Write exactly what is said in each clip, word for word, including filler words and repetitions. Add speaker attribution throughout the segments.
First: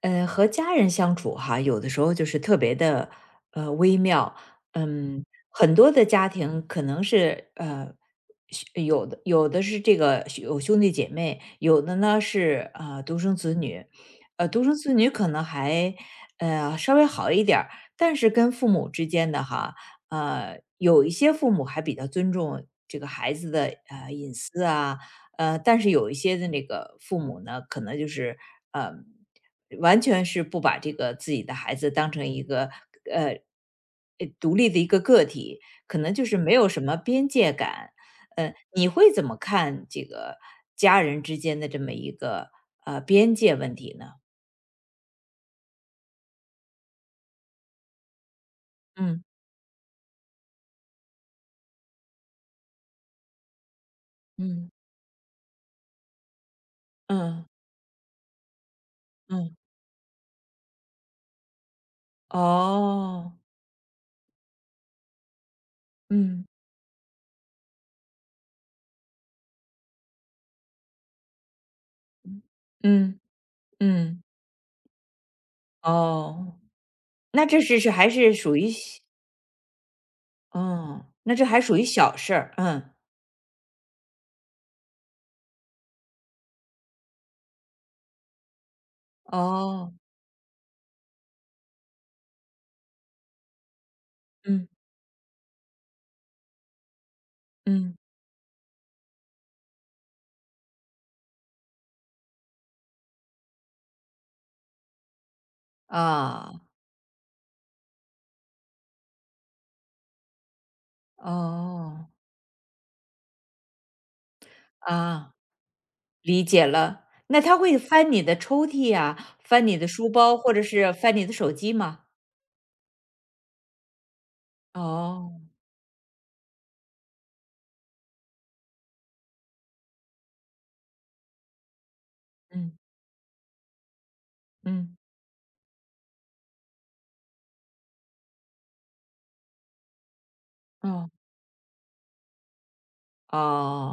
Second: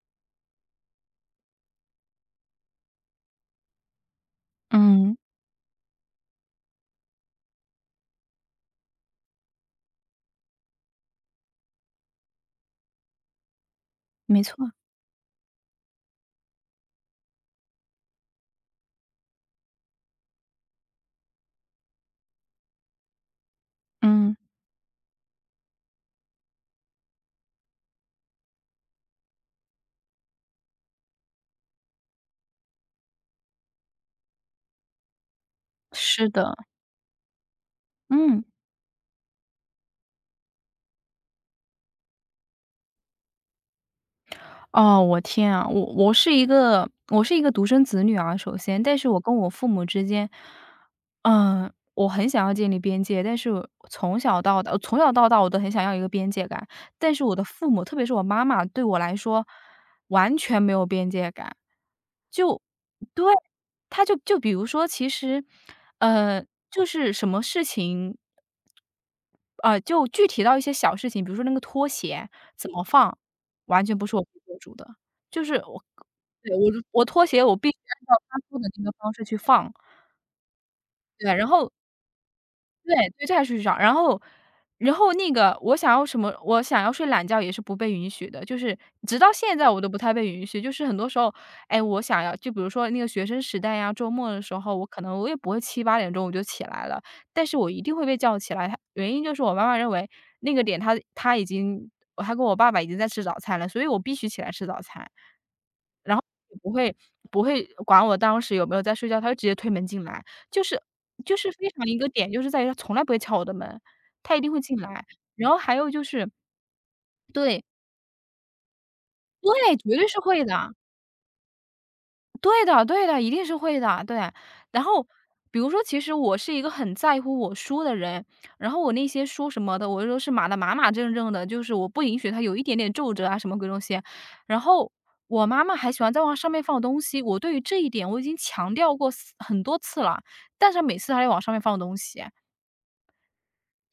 Speaker 1: 呃，和家人相处哈，有的时候就是特别的呃微妙。
Speaker 2: 嗯，
Speaker 1: 嗯，很多的家庭可能是呃，有的有的是这个有兄弟姐妹，有的呢是呃独生子女，
Speaker 2: 没
Speaker 1: 呃独
Speaker 2: 错，
Speaker 1: 生子女可能还呃稍微好一点儿，但是跟父母之间的哈，呃有一些父母还比较尊重这个孩子的呃隐
Speaker 2: 嗯，
Speaker 1: 私啊。呃，但是有一些的那个父母呢，可能就是呃完全是不把这个自己的孩子当成一个呃呃独立的一个个体，可能就
Speaker 2: 是
Speaker 1: 是没
Speaker 2: 的，
Speaker 1: 有什么边界感。
Speaker 2: 嗯，
Speaker 1: 呃，你会怎么看这个家人之间的这么一个呃边界问题呢？
Speaker 2: 哦，我天啊，我我是一个我是一个独生子女啊，首先，但是我
Speaker 1: 嗯
Speaker 2: 跟我父母之间，嗯，我很想要建立边界，但是我从小到
Speaker 1: 嗯
Speaker 2: 大从小到大我都很想要一个边界感，但是我的
Speaker 1: 嗯
Speaker 2: 父母，特别是我妈妈，对我来说
Speaker 1: 嗯，
Speaker 2: 完全没有边界感。就对，
Speaker 1: 哦，
Speaker 2: 他就就比如说，其实，呃，
Speaker 1: 嗯
Speaker 2: 就是什么事情啊，就具体到一些小事情，比如说那个拖鞋怎么放，
Speaker 1: 嗯
Speaker 2: 完全不是
Speaker 1: 嗯，
Speaker 2: 我可以做主的。就是我对，
Speaker 1: 哦，
Speaker 2: 我我拖鞋
Speaker 1: 那
Speaker 2: 我
Speaker 1: 这
Speaker 2: 必须
Speaker 1: 是是
Speaker 2: 按
Speaker 1: 还
Speaker 2: 照
Speaker 1: 是
Speaker 2: 他
Speaker 1: 属
Speaker 2: 说的
Speaker 1: 于
Speaker 2: 那个方式去放，
Speaker 1: 嗯，哦
Speaker 2: 对，
Speaker 1: 那这
Speaker 2: 然
Speaker 1: 还
Speaker 2: 后
Speaker 1: 属于小事儿，嗯，
Speaker 2: 对，对，这还是少。然后然后那个我想要什么我想要睡懒觉也是不被允许的，就是直到现在我都
Speaker 1: 哦，
Speaker 2: 不太被允许。就是很多时候，哎，我想要就比如说那个学生时代呀，周末的时
Speaker 1: 嗯
Speaker 2: 候，我可能我也不会七八点钟我就起来了，但是我一定
Speaker 1: 嗯，
Speaker 2: 会被叫起来。她原因就是我妈妈认为那个点她她已经她跟我爸爸已经在吃早餐了，所以我必须起来吃早餐。然后
Speaker 1: 啊，
Speaker 2: 也不会不会管我当时有没有在睡觉，他就直接推门进来。就是就是非常一个
Speaker 1: 哦。
Speaker 2: 点，就是在于他从来不会敲我的门，他一定会进来。
Speaker 1: 啊，
Speaker 2: 然后还有就是
Speaker 1: 理解了。那他
Speaker 2: 对，
Speaker 1: 会翻你的抽屉呀，翻
Speaker 2: 对，
Speaker 1: 你的
Speaker 2: 绝对
Speaker 1: 书
Speaker 2: 是
Speaker 1: 包，
Speaker 2: 会
Speaker 1: 或者
Speaker 2: 的。
Speaker 1: 是翻你的手机吗？
Speaker 2: 对的对的，一定是会的，对。然后
Speaker 1: 哦，
Speaker 2: 比如说，其实我是一个很在乎我书的人，然后我那些书什么的，我都是码的码码正正的，就是我不允许它有一
Speaker 1: 嗯
Speaker 2: 点点皱褶啊，什么鬼东西。然后
Speaker 1: 嗯，
Speaker 2: 我妈妈还喜欢在往上面放东西，我对于这一点我已经强调过四很多次了，但是她每
Speaker 1: 哦
Speaker 2: 次她要往上面放东西。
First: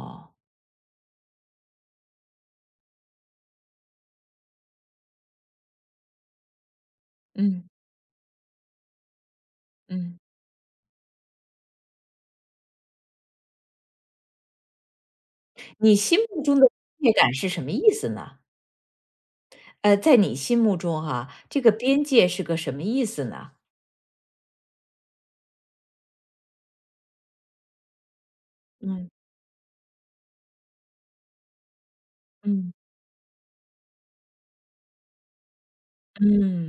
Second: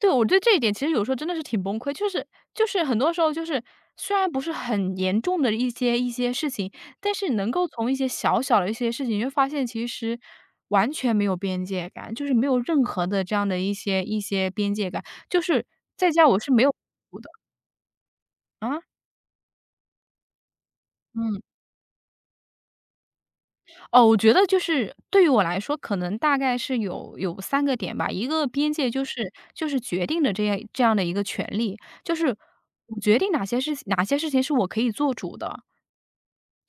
Speaker 2: 对，我觉得这一点其实有时候真的是挺崩溃，就是就是很多时候就是虽然不是很严重的一些一些事情，但是能够
Speaker 1: 嗯
Speaker 2: 从一些小小的一些事情，就发现其实
Speaker 1: 嗯。
Speaker 2: 完全没有边界感，就是没有任何的这样的一些一些边界感，就是
Speaker 1: 你
Speaker 2: 在
Speaker 1: 心
Speaker 2: 家我
Speaker 1: 目
Speaker 2: 是
Speaker 1: 中
Speaker 2: 没有
Speaker 1: 的边 界
Speaker 2: 的
Speaker 1: 感是什么意思呢？
Speaker 2: 啊。
Speaker 1: 呃，在你心目中哈，
Speaker 2: 嗯。
Speaker 1: 这个边界是个什么意思呢？
Speaker 2: 哦，我觉得就是对于我来说，可能大概是有有三个点吧。一个边界就
Speaker 1: 嗯
Speaker 2: 是就是决定的这样这样的一个权利，就是
Speaker 1: 嗯
Speaker 2: 我决定哪些事哪些事情是我可以做主的，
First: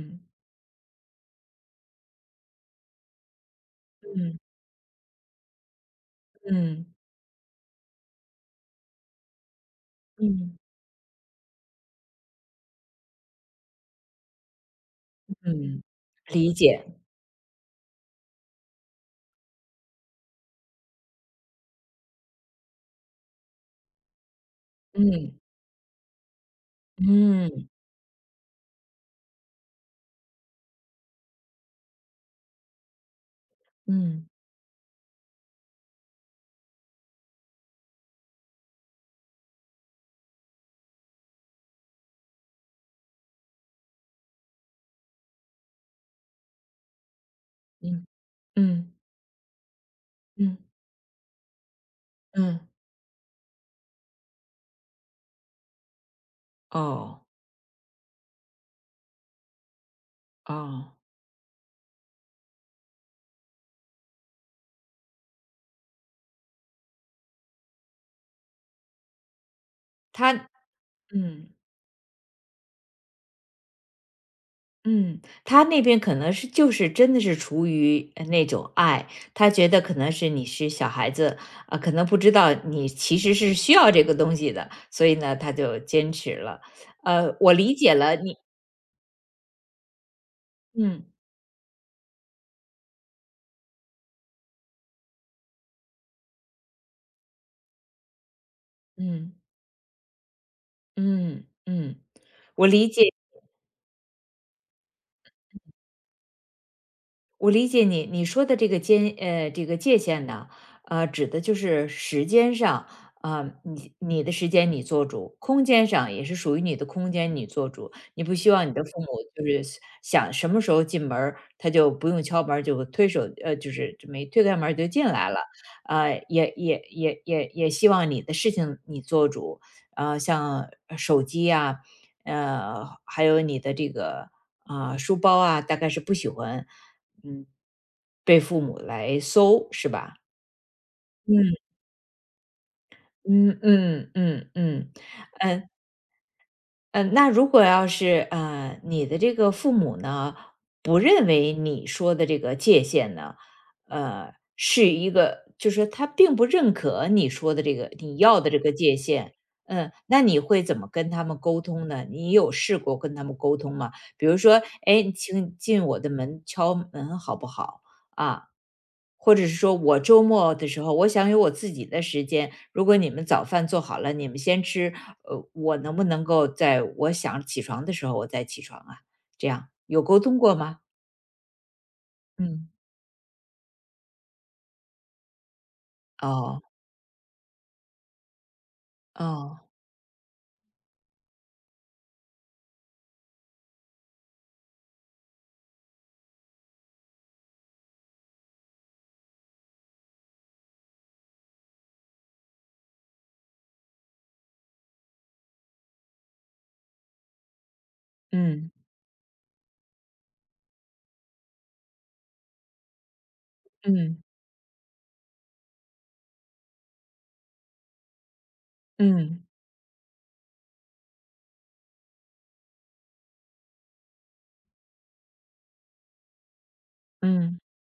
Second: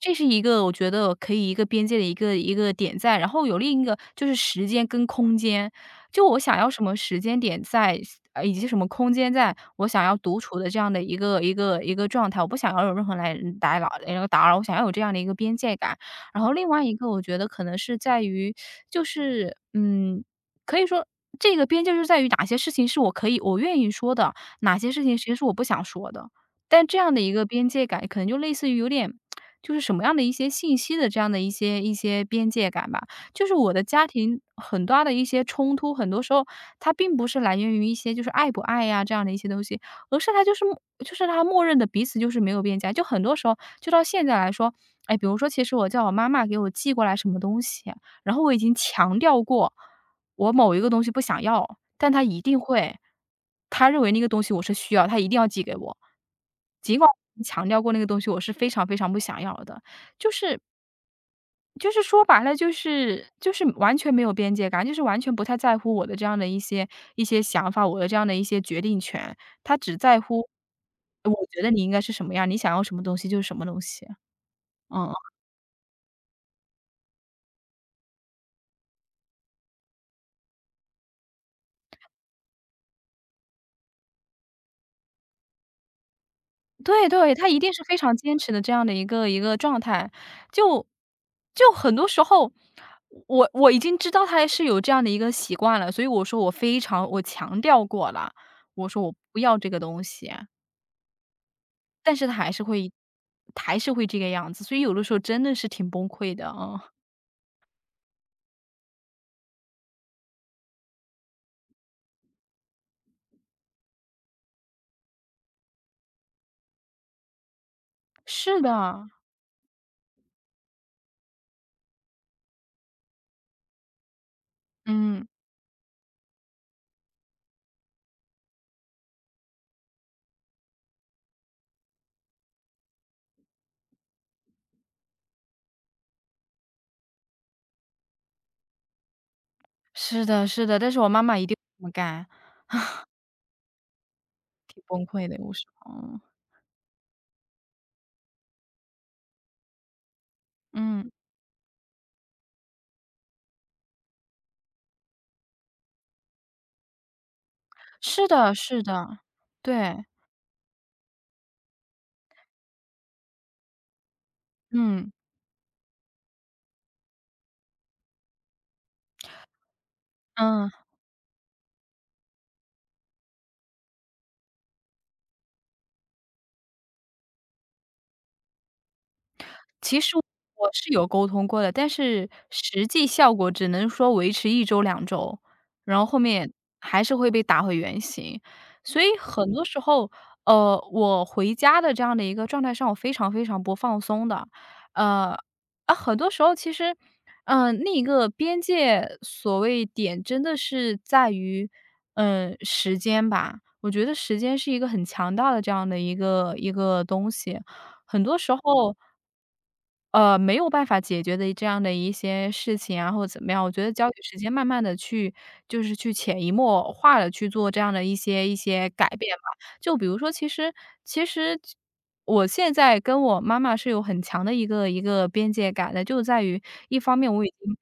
Speaker 2: 这是一个我觉得可以一个边界的一个一个点在，然后有另一个就是
Speaker 1: 嗯
Speaker 2: 时间跟空间，就我想要什
Speaker 1: 嗯
Speaker 2: 么时间点在，呃，以及什么空间在，我想要独
Speaker 1: 嗯
Speaker 2: 处的这样的一个一个一个状态，我不想要有任何来嗯打扰那个打扰，我想要有这样的一个边界
Speaker 1: 嗯，
Speaker 2: 感。然后
Speaker 1: 理
Speaker 2: 另外
Speaker 1: 解。
Speaker 2: 一个我觉得可能是在于，就是嗯，可以说这个边界就是在于哪些事情是我可以我愿意说的，哪些事情其
Speaker 1: 嗯
Speaker 2: 实是我不想说的。但这样的一个边
Speaker 1: 嗯
Speaker 2: 界感，可能就类似于有点就是什么样的一些信息的这样的一些一些边界感吧。就是我的家
Speaker 1: 嗯
Speaker 2: 庭很大的一些冲突，很多时候它并不是来源于一些就是爱不爱呀、这样的一些东西，而是它就是默就是它默认的彼此就是没有边界。就很多时候，就到现在来说，哎，比如说，其实我叫我妈妈给我寄过来什么东西，
Speaker 1: 嗯
Speaker 2: 然后我已经
Speaker 1: 嗯
Speaker 2: 强调过，我
Speaker 1: 嗯
Speaker 2: 某一个东西不想要，但他一定
Speaker 1: 嗯，
Speaker 2: 会他认为那个东西我是需要，他一定要寄给我。尽管
Speaker 1: 哦
Speaker 2: 我强调过那个东西我是非常非常不想要的，
Speaker 1: 哦。
Speaker 2: 就是说白了就是就是完全没有边界感，就是完全不太在乎我的这样的一些一些想法，我的这样的一些决定权，他只在
Speaker 1: 他
Speaker 2: 乎我
Speaker 1: 嗯
Speaker 2: 觉得你应该是什么样，你想要什么东西就是什么东西，嗯
Speaker 1: 嗯，
Speaker 2: 嗯。
Speaker 1: 他那边可能是就是真的是出于呃那种爱，他觉得可能是你是小孩子，啊，可能不知道你其实是需要这个东西的，所以呢，他就坚持了。
Speaker 2: 对对，
Speaker 1: 呃，
Speaker 2: 他
Speaker 1: 我
Speaker 2: 一定
Speaker 1: 理
Speaker 2: 是
Speaker 1: 解
Speaker 2: 非常
Speaker 1: 了你。
Speaker 2: 坚持的这样的一个一个状态。就
Speaker 1: 嗯
Speaker 2: 就很多时候，我我已经知道他是有这样的一个习惯了，所以我说我非常我强调过了，我说我
Speaker 1: 嗯
Speaker 2: 不要这个东西，
Speaker 1: 嗯嗯，
Speaker 2: 但是他还是
Speaker 1: 我理
Speaker 2: 会
Speaker 1: 解
Speaker 2: 还是会这个样子，所以有的时候真的是挺崩溃的啊。
Speaker 1: 我理解你你说的这个间呃，这个界限呢，呃，指的就是时间上。啊，你你的时间你做主，空间上也是属于你的空间你做主，你不希
Speaker 2: 是
Speaker 1: 望你的父母
Speaker 2: 的，
Speaker 1: 就是想什么时候进门儿，他就不用敲门儿就推手呃，就是这么推开门儿就进
Speaker 2: 嗯，
Speaker 1: 来了。啊，也也也也也希望你的事情你做主，啊，像手机啊，呃，还有你的这个，啊，书包啊，大概是不喜欢。嗯，被父母来搜，是吧？
Speaker 2: 是的是的，但是我妈妈一定
Speaker 1: 嗯
Speaker 2: 不这么干，
Speaker 1: 嗯嗯嗯
Speaker 2: 挺
Speaker 1: 嗯。
Speaker 2: 崩溃的有时
Speaker 1: 嗯
Speaker 2: 候。
Speaker 1: 嗯，那如果要是呃，你的这个父母呢，不
Speaker 2: 嗯，
Speaker 1: 认为你说的这个界限呢，呃，是一个，就是他并不认可你说的这个你
Speaker 2: 是
Speaker 1: 要的
Speaker 2: 的
Speaker 1: 这个
Speaker 2: 是
Speaker 1: 界
Speaker 2: 的，
Speaker 1: 限，嗯，
Speaker 2: 对，
Speaker 1: 那你会怎么跟他们沟通呢？你有试过跟他们沟通吗？比如说，哎，
Speaker 2: 嗯，
Speaker 1: 你请你进我的门敲门好不好啊？或者是说我周末的
Speaker 2: 嗯。
Speaker 1: 时候，我想有我自己的时间。如果你们早饭做好了，你们先吃，呃，我能不能够在我想起床的时候我再起床啊？这样
Speaker 2: 其
Speaker 1: 有
Speaker 2: 实
Speaker 1: 沟通过
Speaker 2: 我
Speaker 1: 吗？
Speaker 2: 是有沟通过的，但是
Speaker 1: 嗯，
Speaker 2: 实际效果只能说维持一周、两周，然后后面
Speaker 1: 哦，
Speaker 2: 还是会被打回原形。所以很
Speaker 1: 哦，
Speaker 2: 多时候，呃，我回家的这样的一个状态上，我非常非常不放松的。呃，啊，很多时候其实，嗯，那个边界所谓点真的是在于，嗯，时间吧。我觉得时间是一个很强大的这样的一个一个东西，很多时候
Speaker 1: 嗯
Speaker 2: 呃，没有办法解决的这样的一些事情啊，或者怎么样，我觉得交给
Speaker 1: 嗯
Speaker 2: 时间慢慢的去就是去潜移默化的去做这样的一些一些改变吧。
Speaker 1: 嗯
Speaker 2: 就比如说其实其实我现在跟我妈妈是有很强的一个一个边界感的，就在于一方面我已
Speaker 1: 嗯
Speaker 2: 经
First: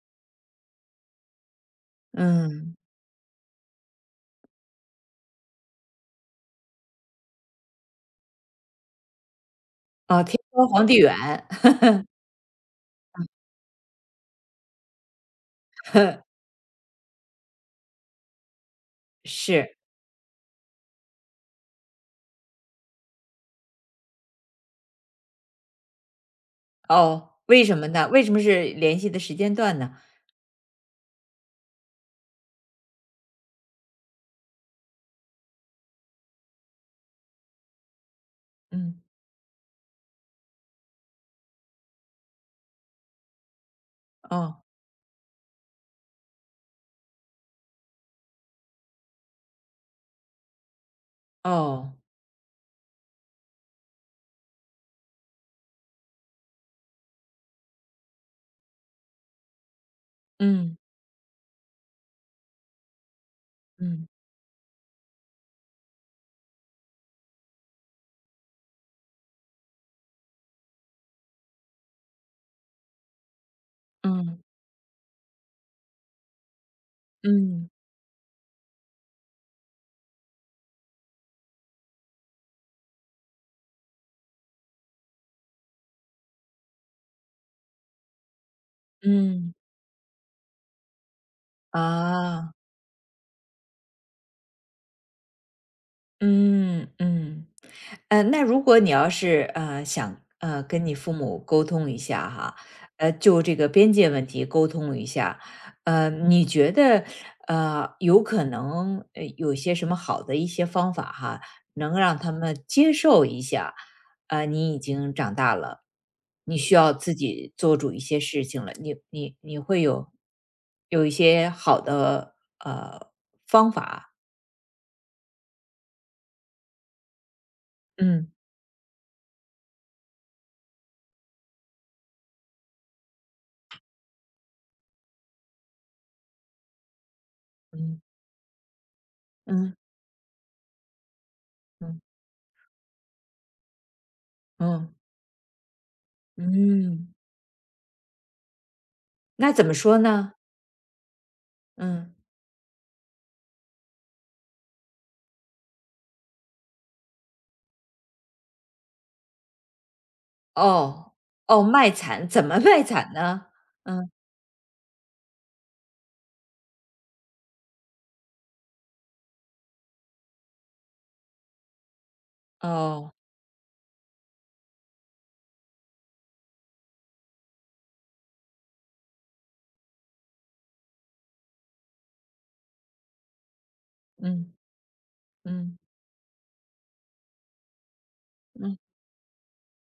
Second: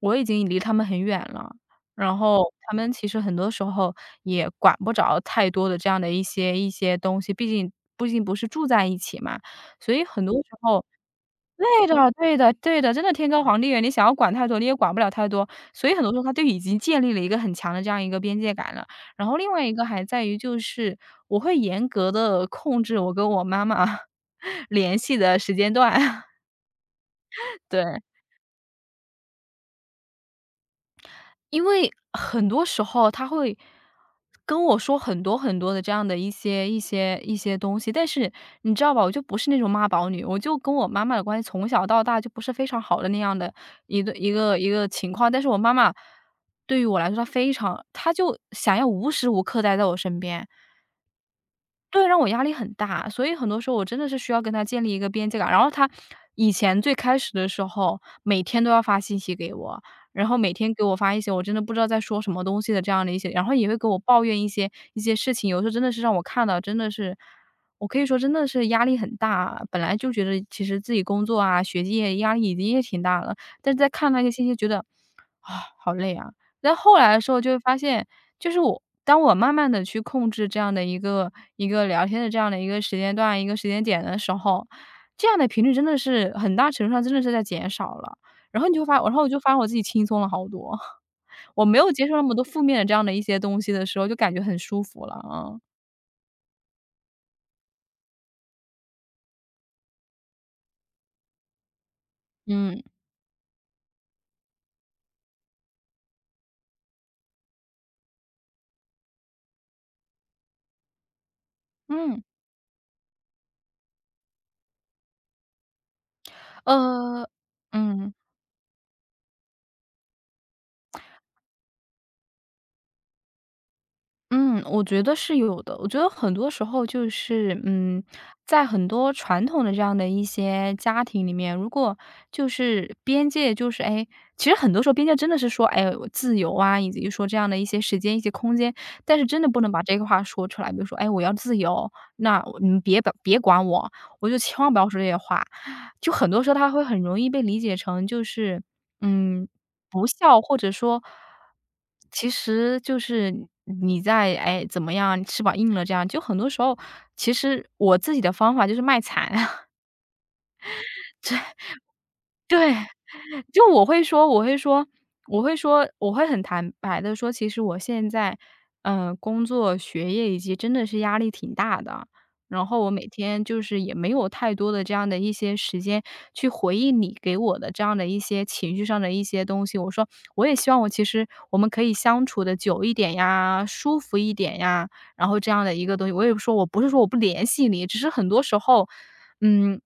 Speaker 2: 我已经离他们很远了，然后他
Speaker 1: 嗯，
Speaker 2: 们其实很多时候也管不着太多的这样的一些一些东西，毕竟毕竟不是住在一起嘛。所以
Speaker 1: 哦，
Speaker 2: 很多
Speaker 1: 天
Speaker 2: 时
Speaker 1: 高
Speaker 2: 候
Speaker 1: 皇帝远，
Speaker 2: 对 的对的对的，真的天高皇帝远，你想要管太多，你也管不了太多。所以很多时候他就已经建立了一个很强的这样一个边界感了。然后另外一
Speaker 1: 是
Speaker 2: 个还在于就是，我会严格的控制我跟我妈妈 联系的时间段，
Speaker 1: 哦，为什么
Speaker 2: 对。
Speaker 1: 呢？为什么是联系的时间段呢？
Speaker 2: 因为很多时候他会跟我说很多很多的这样的一些一些一些东西，但是你知道吧，
Speaker 1: 嗯，
Speaker 2: 我就不是那种妈宝女，我就跟我妈妈的关系从小到大就不是非常好的那样的一个一个
Speaker 1: 哦
Speaker 2: 一个情况。但是我妈妈对于我来说，她非常，她就想要无时无刻待在我身边，
Speaker 1: 哦，
Speaker 2: 对，让我压力很大，所以很多时候我真的是需要跟他建立一个边界感。然后他以前最开始的时候，每天都要发信息给我，然后每天
Speaker 1: 嗯
Speaker 2: 给我发一些我真的不知道在说什么东西的这样的一些，然后也会给我
Speaker 1: 嗯
Speaker 2: 抱怨一些一些事情，有时候真的是让我看到，真的是我可以说真的是压力很大。本来就觉得其实自己工作啊、学业压力已经也挺大了，但是在看那些
Speaker 1: 嗯
Speaker 2: 信息，觉得啊、好累啊，在后来的时候就会
Speaker 1: 嗯
Speaker 2: 发现，就是我当我慢慢的去控制这样的一个一个聊天的这样的一个时间段、一个时间点的时候，这样的频率真的是很大程度上真的是在减少了。然后你就发然后我就发
Speaker 1: 嗯
Speaker 2: 现我自己轻松了好多，我没有接受那么多
Speaker 1: 啊。
Speaker 2: 负面的这样的一些东西的时候，就感觉很舒服了啊。
Speaker 1: 嗯嗯，呃，那如果你要是呃想呃跟你父母沟通一下哈，
Speaker 2: 嗯
Speaker 1: 呃，就这个边界问题沟通一下，呃，你觉得呃有可能呃有些什么好的一些方法哈，能让
Speaker 2: 嗯。
Speaker 1: 他们接受一下，呃，你已经长大了，你需要自
Speaker 2: 嗯，呃，
Speaker 1: 己做主一
Speaker 2: 嗯。
Speaker 1: 些事情了，你你你会有有一些好的呃方法。
Speaker 2: 嗯，我觉得是有的。我觉得很多时候就是，嗯，
Speaker 1: 嗯
Speaker 2: 在很多传统的这样的一些家庭里面，如果就是边界就是哎，其实很多时候边界真的是说，哎，自由啊，以及说这样的一些时
Speaker 1: 嗯
Speaker 2: 间、一些空间，但是真的不能
Speaker 1: 嗯。
Speaker 2: 把这个话说出来。比如说，哎，我要自由，
Speaker 1: 嗯
Speaker 2: 那我你们别把别管我，我就千万不要
Speaker 1: 嗯，
Speaker 2: 说这些话。就很多时候，他会很
Speaker 1: 嗯，
Speaker 2: 容易被理解成就是，嗯。
Speaker 1: 那怎么说
Speaker 2: 不
Speaker 1: 呢？
Speaker 2: 孝，或者说，
Speaker 1: 嗯，
Speaker 2: 其实就是你在哎怎么样，翅膀硬了这样，就很多时候，其实我自己的方法就是卖惨，
Speaker 1: 哦，哦，卖惨，怎么卖惨呢？
Speaker 2: 就我会
Speaker 1: 嗯，
Speaker 2: 说我会说我会说我会很坦白的说，其实我现在，嗯，工作、学业以及真的是压力挺大的。然后我每
Speaker 1: 哦，
Speaker 2: 天就是也没有太多的这样的一些时间去回忆你给我的这样的一些情绪上的一些东西。我说我也希望我其实我们可以相处的久一点呀，舒服一
Speaker 1: 嗯，
Speaker 2: 点呀，然后这样的
Speaker 1: 嗯，
Speaker 2: 一个东西。我也不说我不是说我不联系你，只是很多时
Speaker 1: 嗯，
Speaker 2: 候嗯，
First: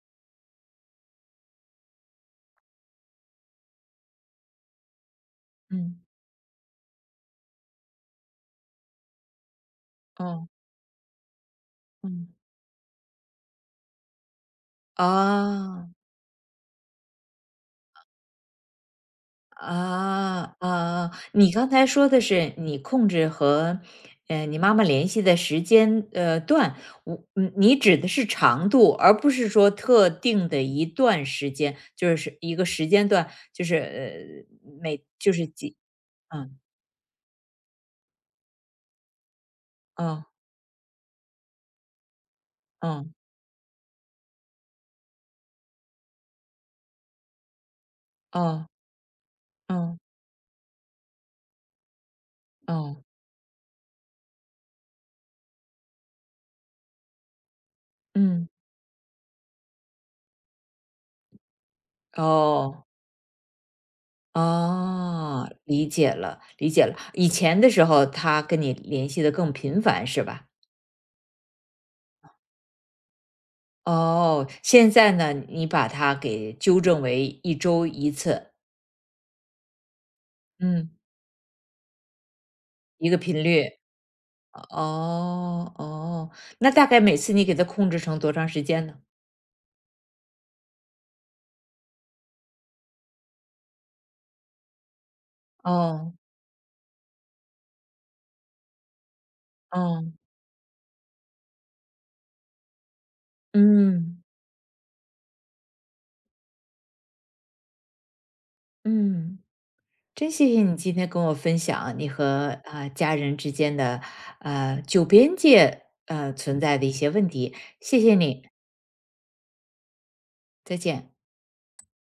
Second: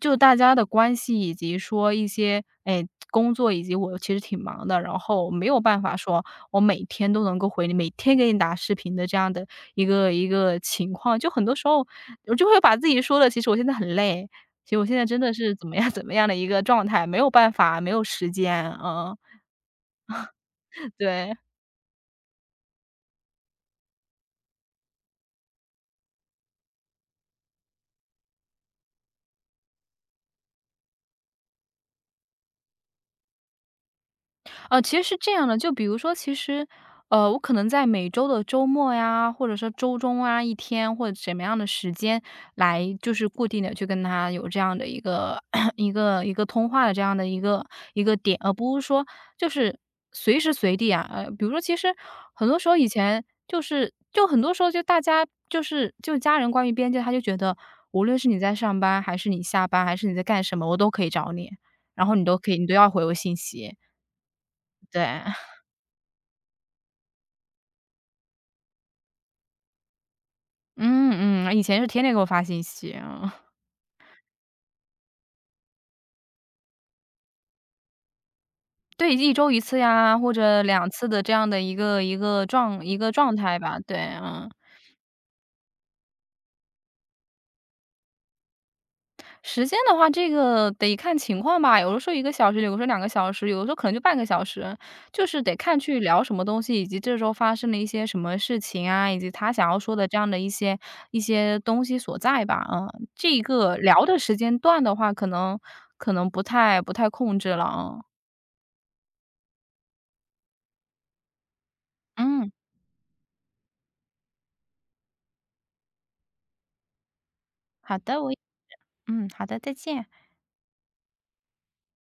Speaker 2: 就大家的关系以及说一些，哎，工作以及我其实挺忙的，然后没有办法
Speaker 1: 嗯，
Speaker 2: 说我每天都能够回你，每天给你打视频的这样的一个一
Speaker 1: 哦，
Speaker 2: 个情况。就很多时候
Speaker 1: 嗯，
Speaker 2: 我就会把自己说的，其实我现在很累，其实我现在真的是怎么样
Speaker 1: 啊
Speaker 2: 怎么样的一个状态，没有办法，没有时间，嗯，
Speaker 1: 啊啊！
Speaker 2: 对。
Speaker 1: 你刚才说的是你控制和呃你妈妈联系的时间呃段，我嗯，你指的是长度，而不是说特定的一段时间，就是一个时间段，就是呃
Speaker 2: 呃，其实
Speaker 1: 每
Speaker 2: 是这
Speaker 1: 就
Speaker 2: 样
Speaker 1: 是
Speaker 2: 的，就
Speaker 1: 几，
Speaker 2: 比如说，其
Speaker 1: 嗯。
Speaker 2: 实，呃，我可能在每周的周末呀，或者说周中
Speaker 1: 哦，
Speaker 2: 啊，一天或者什么样的时间来，就
Speaker 1: 嗯，
Speaker 2: 是固定的去跟他有这样的一个 一个一个通话的这样的一个一个点，而
Speaker 1: 哦，
Speaker 2: 不是说就是
Speaker 1: 嗯，
Speaker 2: 随时随地啊，呃，比如说，其实很多时候以
Speaker 1: 哦，
Speaker 2: 前就是，就很多时候就大家就是就家人关于边界，他就觉得无论是你
Speaker 1: 嗯，
Speaker 2: 在上班，还是你下班，还是你在干什么，我都可以找你，然后你都可以，你都
Speaker 1: 哦，
Speaker 2: 要回我信息，对。
Speaker 1: 哦，理解了，理解了。以前的时候，他跟你联系的更频繁，是吧？
Speaker 2: 嗯嗯，以前是天天给我发信息啊。
Speaker 1: 哦，现在呢，你把它给纠正为一周一次，
Speaker 2: 对一周一次呀，或者两
Speaker 1: 嗯，
Speaker 2: 次的这样的一个一个状一
Speaker 1: 一
Speaker 2: 个
Speaker 1: 个
Speaker 2: 状
Speaker 1: 频
Speaker 2: 态
Speaker 1: 率。
Speaker 2: 吧，对，嗯。
Speaker 1: 哦，哦，那大概每次你给它控制成多长时间呢？
Speaker 2: 时间的话，这个得看情况吧，有的时候一个小时，有的时候两个小时，有的时候可能就半个小时，就是得看去
Speaker 1: 哦，
Speaker 2: 聊什么东西，以及这周发生了一些什么事情啊，以及他想要说的
Speaker 1: 哦，
Speaker 2: 这样的一些一些东西所在吧，嗯。这个聊的
Speaker 1: 嗯，
Speaker 2: 时间段的话，可能可能不太不太控制了，嗯。
Speaker 1: 嗯。真谢谢你今天跟我分享啊你
Speaker 2: 嗯，
Speaker 1: 和啊、家人之间的呃九边界呃存在的一些问题，
Speaker 2: 好
Speaker 1: 谢谢
Speaker 2: 的，我
Speaker 1: 你，
Speaker 2: 嗯，好的，再见。
Speaker 1: 再见。